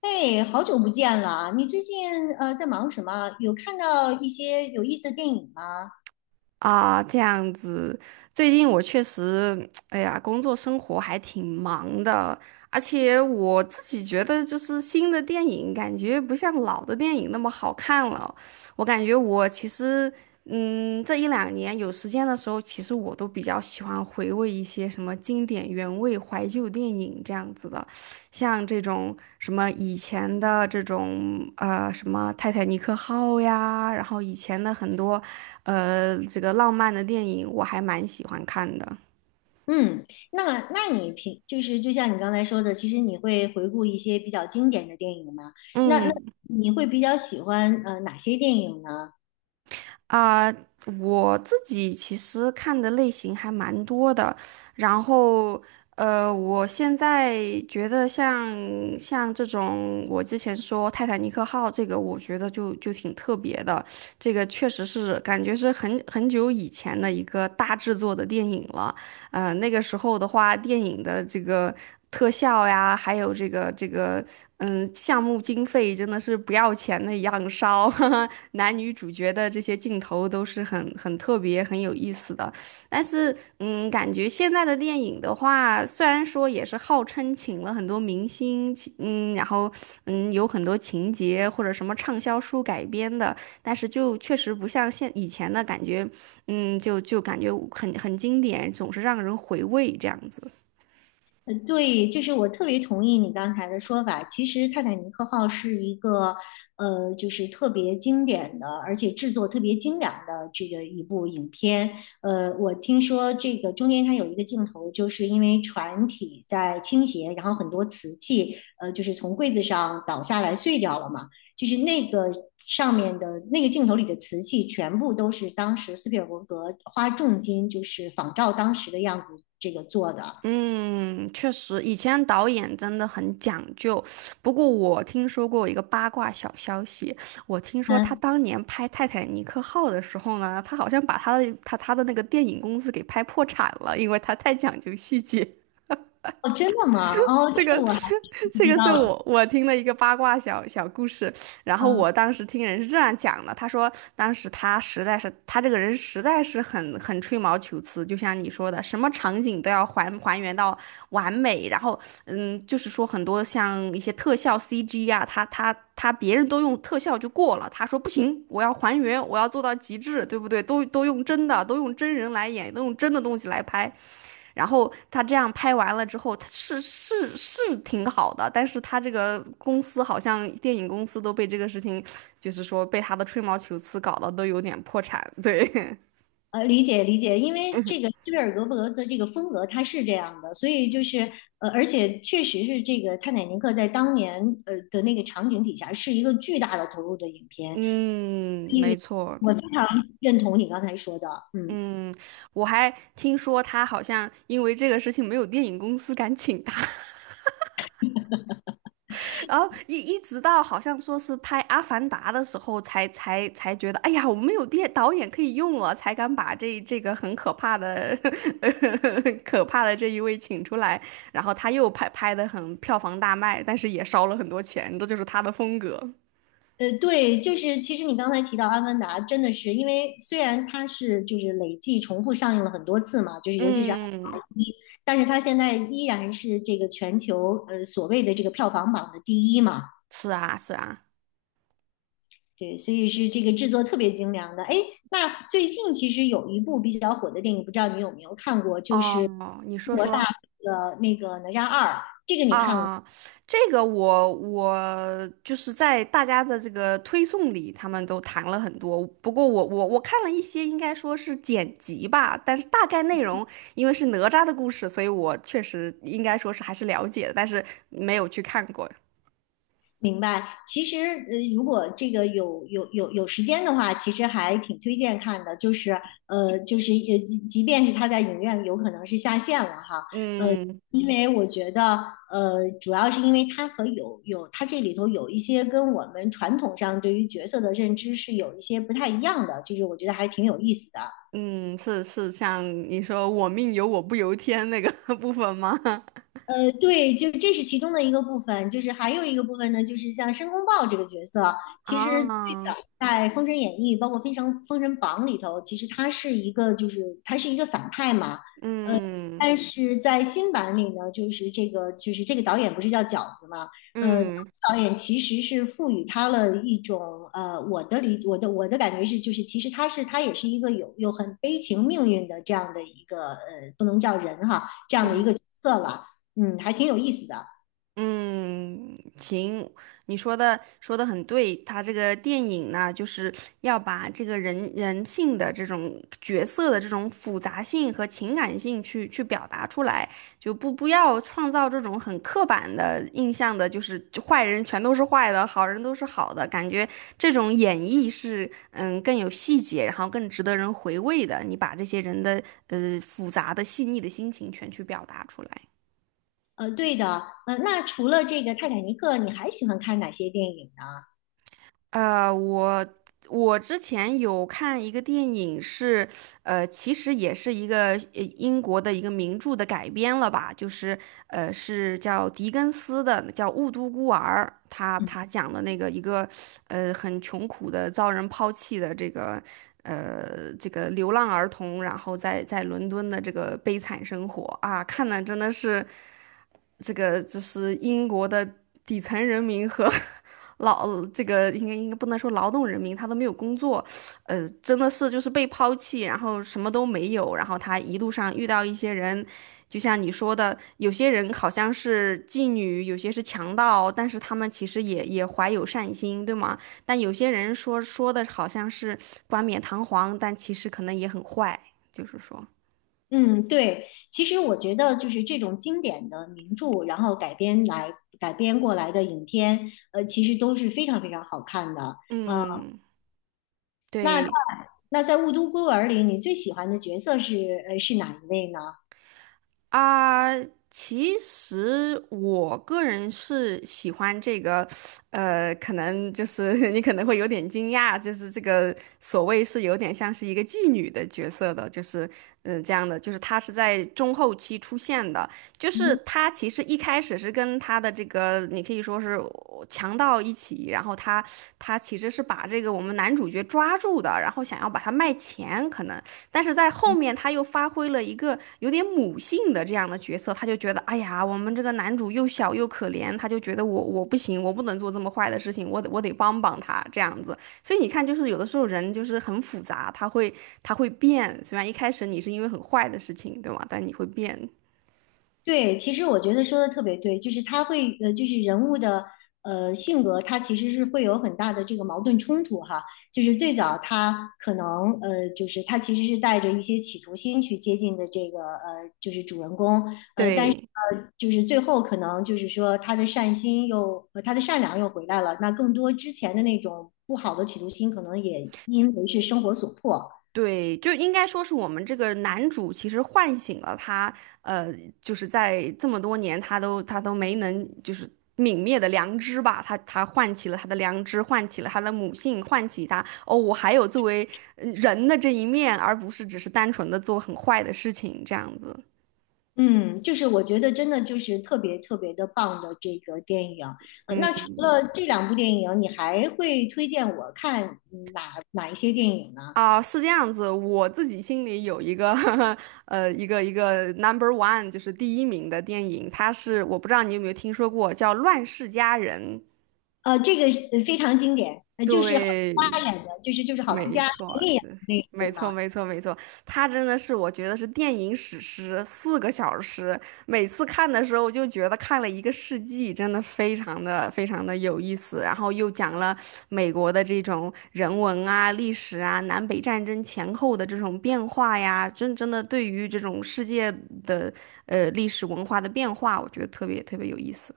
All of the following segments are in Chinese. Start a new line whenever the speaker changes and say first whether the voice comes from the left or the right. left: 哎，好久不见了！你最近在忙什么？有看到一些有意思的电影吗？
right: 啊，这样子，最近我确实，哎呀，工作生活还挺忙的，而且我自己觉得，就是新的电影感觉不像老的电影那么好看了。我感觉我其实，这一两年有时间的时候，其实我都比较喜欢回味一些什么经典原味怀旧电影这样子的。像这种什么以前的这种什么泰坦尼克号呀，然后以前的很多这个浪漫的电影，我还蛮喜欢看的。
left: 嗯，那你平就是就像你刚才说的，其实你会回顾一些比较经典的电影吗？那
right: 嗯。
left: 你会比较喜欢哪些电影呢？
right: 啊、我自己其实看的类型还蛮多的，然后我现在觉得像这种，我之前说《泰坦尼克号》这个，我觉得就挺特别的，这个确实是感觉是很久以前的一个大制作的电影了。那个时候的话，电影的这个特效呀，还有这个，项目经费真的是不要钱的一样烧，男女主角的这些镜头都是很特别、很有意思的。但是，感觉现在的电影的话，虽然说也是号称请了很多明星，请然后有很多情节或者什么畅销书改编的，但是就确实不像现以前的感觉，就感觉很经典，总是让人回味这样子。
left: 对，就是我特别同意你刚才的说法。其实《泰坦尼克号》是一个，就是特别经典的，而且制作特别精良的这个一部影片。我听说这个中间它有一个镜头，就是因为船体在倾斜，然后很多瓷器，就是从柜子上倒下来碎掉了嘛。就是那个上面的那个镜头里的瓷器，全部都是当时斯皮尔伯格花重金，就是仿照当时的样子这个做的。
right: 嗯，确实，以前导演真的很讲究。不过我听说过一个八卦小消息，我听说他
left: 嗯。
right: 当年拍《泰坦尼克号》的时候呢，他好像把他的那个电影公司给拍破产了，因为他太讲究细节。
left: 哦，真的吗？哦，
right: 这
left: 这
right: 个
left: 个我还 不
right: 这
left: 知
right: 个是
left: 道。
right: 我听的一个八卦小小故事，然后
left: 嗯，
right: 我当时听人是这样讲的，他说当时他这个人实在是很吹毛求疵，就像你说的，什么场景都要还原到完美，然后就是说很多像一些特效 CG 啊，他他他别人都用特效就过了，他说不行，我要还原，我要做到极致，对不对？都用真的，都用真人来演，都用真的东西来拍。然后他这样拍完了之后，他是挺好的，但是他这个公司好像电影公司都被这个事情，就是说被他的吹毛求疵搞得都有点破产。对，
left: 理解，因为这个斯皮尔格伯的这个风格他是这样的，所以就是而且确实是这个《泰坦尼克》在当年的那个场景底下是一个巨大的投入的影 片，
right: 嗯，
left: 所以
right: 没错，
left: 我非常认同你刚才说的，嗯。
right: 嗯，我还听说他好像因为这个事情没有电影公司敢请他。然后一直到好像说是拍《阿凡达》的时候才，才觉得，哎呀，我们有电导演可以用了，才敢把这个很可怕的 可怕的这一位请出来。然后他又拍的很票房大卖，但是也烧了很多钱，这就是他的风格。
left: 对，就是其实你刚才提到《阿凡达》，真的是因为虽然它是就是累计重复上映了很多次嘛，就是尤其是《阿
right: 嗯，
left: 凡达一》，但是它现在依然是这个全球所谓的这个票房榜的第一嘛，
right: 是啊，是啊。
left: 对，所以是这个制作特别精良的。哎，那最近其实有一部比较火的电影，不知道你有没有看过，就是
right: 哦，你
left: 中
right: 说
left: 国大
right: 说。
left: 陆的那个《哪吒二》，这个你看过？
right: 啊，这个我就是在大家的这个推送里，他们都谈了很多。不过我看了一些，应该说是剪辑吧，但是大概内容因为是哪吒的故事，所以我确实应该说是还是了解的，但是没有去看过。
left: 明白，其实如果这个有时间的话，其实还挺推荐看的。就是就是即便是它在影院有可能是下线了哈，呃，
right: 嗯
left: 因为我觉得主要是因为它和它这里头有一些跟我们传统上对于角色的认知是有一些不太一样的，就是我觉得还挺有意思的。
right: 嗯，是像你说"我命由我不由天"那个 部分吗？
left: 对，就是这是其中的一个部分，就是还有一个部分呢，就是像申公豹这个角色，其实最
right: 啊，
left: 早在《封神演义》包括《封神封神榜》里头，其实他是一个就是他是一个反派嘛，呃，
right: 嗯
left: 但是在新版里呢，就是这个导演不是叫饺子嘛，呃，
right: 嗯
left: 导演其实是赋予他了一种我的理我的我的感觉是，就是其实他是他也是一个有很悲情命运的这样的一个不能叫人哈，这样的一
right: 嗯。
left: 个角色了。嗯，还挺有意思的。
right: 嗯，行，你说的很对，他这个电影呢，就是要把这个人性的这种角色的这种复杂性和情感性去表达出来，就不要创造这种很刻板的印象的，就是就坏人全都是坏的，好人都是好的，感觉这种演绎是更有细节，然后更值得人回味的，你把这些人的复杂的细腻的心情全去表达出来。
left: 对的，那除了这个《泰坦尼克》，你还喜欢看哪些电影呢？
right: 呃，我我之前有看一个电影是，其实也是一个英国的一个名著的改编了吧，就是是叫狄更斯的，叫《雾都孤儿》，他
left: 嗯
right: 他讲的那个一个很穷苦的遭人抛弃的这个流浪儿童，然后在伦敦的这个悲惨生活啊，看的真的是。这个就是英国的底层人民和 这个应该不能说劳动人民，他都没有工作，真的是就是被抛弃，然后什么都没有，然后他一路上遇到一些人，就像你说的，有些人好像是妓女，有些是强盗，但是他们其实也怀有善心，对吗？但有些人说的好像是冠冕堂皇，但其实可能也很坏，就是说，
left: 嗯，对，其实我觉得就是这种经典的名著，然后改编来改编过来的影片，其实都是非常非常好看的。
right: 嗯，对。
left: 那在《雾都孤儿》里，你最喜欢的角色是是哪一位呢？
right: 啊，其实我个人是喜欢这个，可能就是 你可能会有点惊讶，就是这个所谓是有点像是一个妓女的角色的，就是这样的，就是他是在中后期出现的，就是他其实一开始是跟他的这个你可以说是强盗一起，然后他其实是把这个我们男主角抓住的，然后想要把他卖钱，可能。但是在后面他又发挥了一个有点母性的这样的角色，他就觉得，哎呀，我们这个男主又小又可怜，他就觉得我不行，我不能做这么坏的事情，我得帮帮他这样子。所以你看，就是有的时候人就是很复杂，他会变，虽然一开始你是因为很坏的事情，对吗？但你会变，
left: 对，其实我觉得说的特别对，就是他会就是人物的性格，他其实是会有很大的这个矛盾冲突哈。就是最早他可能就是他其实是带着一些企图心去接近的这个就是主人公但是
right: 对。
left: 就是最后可能就是说他的善心又他的善良又回来了，那更多之前的那种不好的企图心，可能也因为是生活所迫。
right: 对，就应该说是我们这个男主其实唤醒了他，呃，就是在这么多年他都没能就是泯灭的良知吧，他唤起了他的良知，唤起了他的母性，唤起他哦，我还有作为人的这一面，而不是只是单纯的做很坏的事情这样子。
left: 嗯，就是我觉得真的就是特别特别的棒的这个电影。那除
right: 嗯
left: 了这两部电影，你还会推荐我看嗯哪一些电影呢？
right: 啊，是这样子，我自己心里有一个 一个 number one 就是第一名的电影，它是我不知道你有没有听说过叫《乱世佳人》。
left: 这个非常经典，就是郝思
right: 对，
left: 嘉演的，就是郝思
right: 没
left: 嘉
right: 错
left: 陈丽演的
right: 的，
left: 那个，对
right: 没错，
left: 吗？
right: 没错，没错。它真的是我觉得是电影史诗，4个小时，每次看的时候就觉得看了一个世纪，真的非常的非常的有意思。然后又讲了美国的这种人文啊、历史啊、南北战争前后的这种变化呀，真的对于这种世界的历史文化的变化，我觉得特别特别有意思。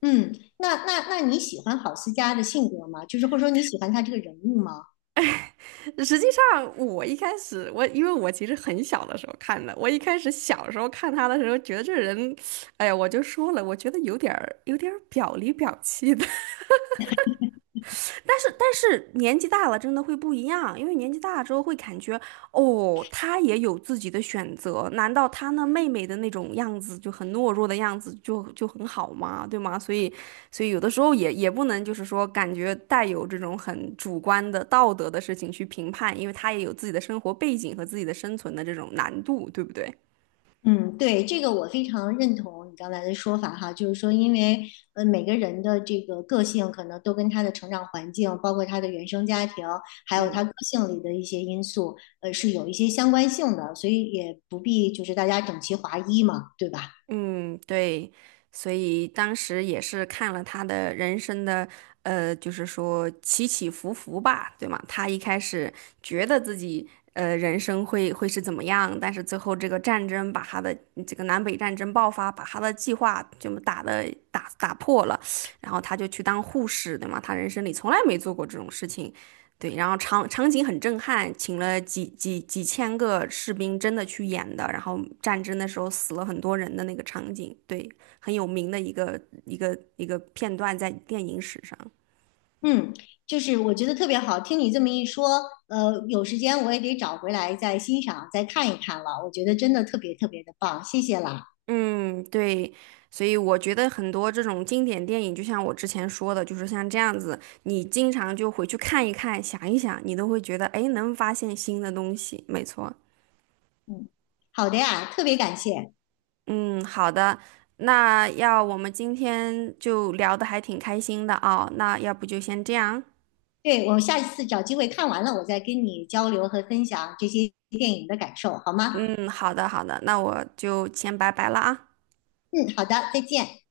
left: 嗯，那你喜欢郝思嘉的性格吗？就是或者说你喜欢他这个人物吗？
right: 实际上，我一开始我因为我其实很小的时候看的，我一开始小时候看他的时候，觉得这人，哎呀，我就说了，我觉得有点儿表里表气的。但是年纪大了真的会不一样，因为年纪大了之后会感觉，哦，他也有自己的选择，难道他那妹妹的那种样子就很懦弱的样子就很好吗？对吗？所以有的时候也不能就是说感觉带有这种很主观的道德的事情去评判，因为他也有自己的生活背景和自己的生存的这种难度，对不对？
left: 嗯，对，这个我非常认同你刚才的说法哈，就是说，因为每个人的这个个性可能都跟他的成长环境，包括他的原生家庭，还有
right: 嗯。
left: 他个性里的一些因素，是有一些相关性的，所以也不必就是大家整齐划一嘛，对吧？
right: 嗯，对，所以当时也是看了他的人生的，就是说起起伏伏吧，对吗？他一开始觉得自己人生会是怎么样，但是最后这个战争把他的这个南北战争爆发，把他的计划就打的打打破了，然后他就去当护士，对吗？他人生里从来没做过这种事情。对，然后场景很震撼，请了几千个士兵真的去演的，然后战争的时候死了很多人的那个场景，对，很有名的一个片段在电影史上。
left: 嗯，就是我觉得特别好，听你这么一说，有时间我也得找回来再欣赏、再看一看了，我觉得真的特别特别的棒，谢谢啦。
right: 嗯，对，所以我觉得很多这种经典电影，就像我之前说的，就是像这样子，你经常就回去看一看，想一想，你都会觉得，哎，能发现新的东西。没错，
left: 嗯，好的呀，特别感谢。
right: 嗯，好的，那要我们今天就聊得还挺开心的啊，那要不就先这样。
left: 对我下一次找机会看完了，我再跟你交流和分享这些电影的感受，好吗？
right: 嗯，好的，好的，那我就先拜拜了啊。
left: 嗯，好的，再见。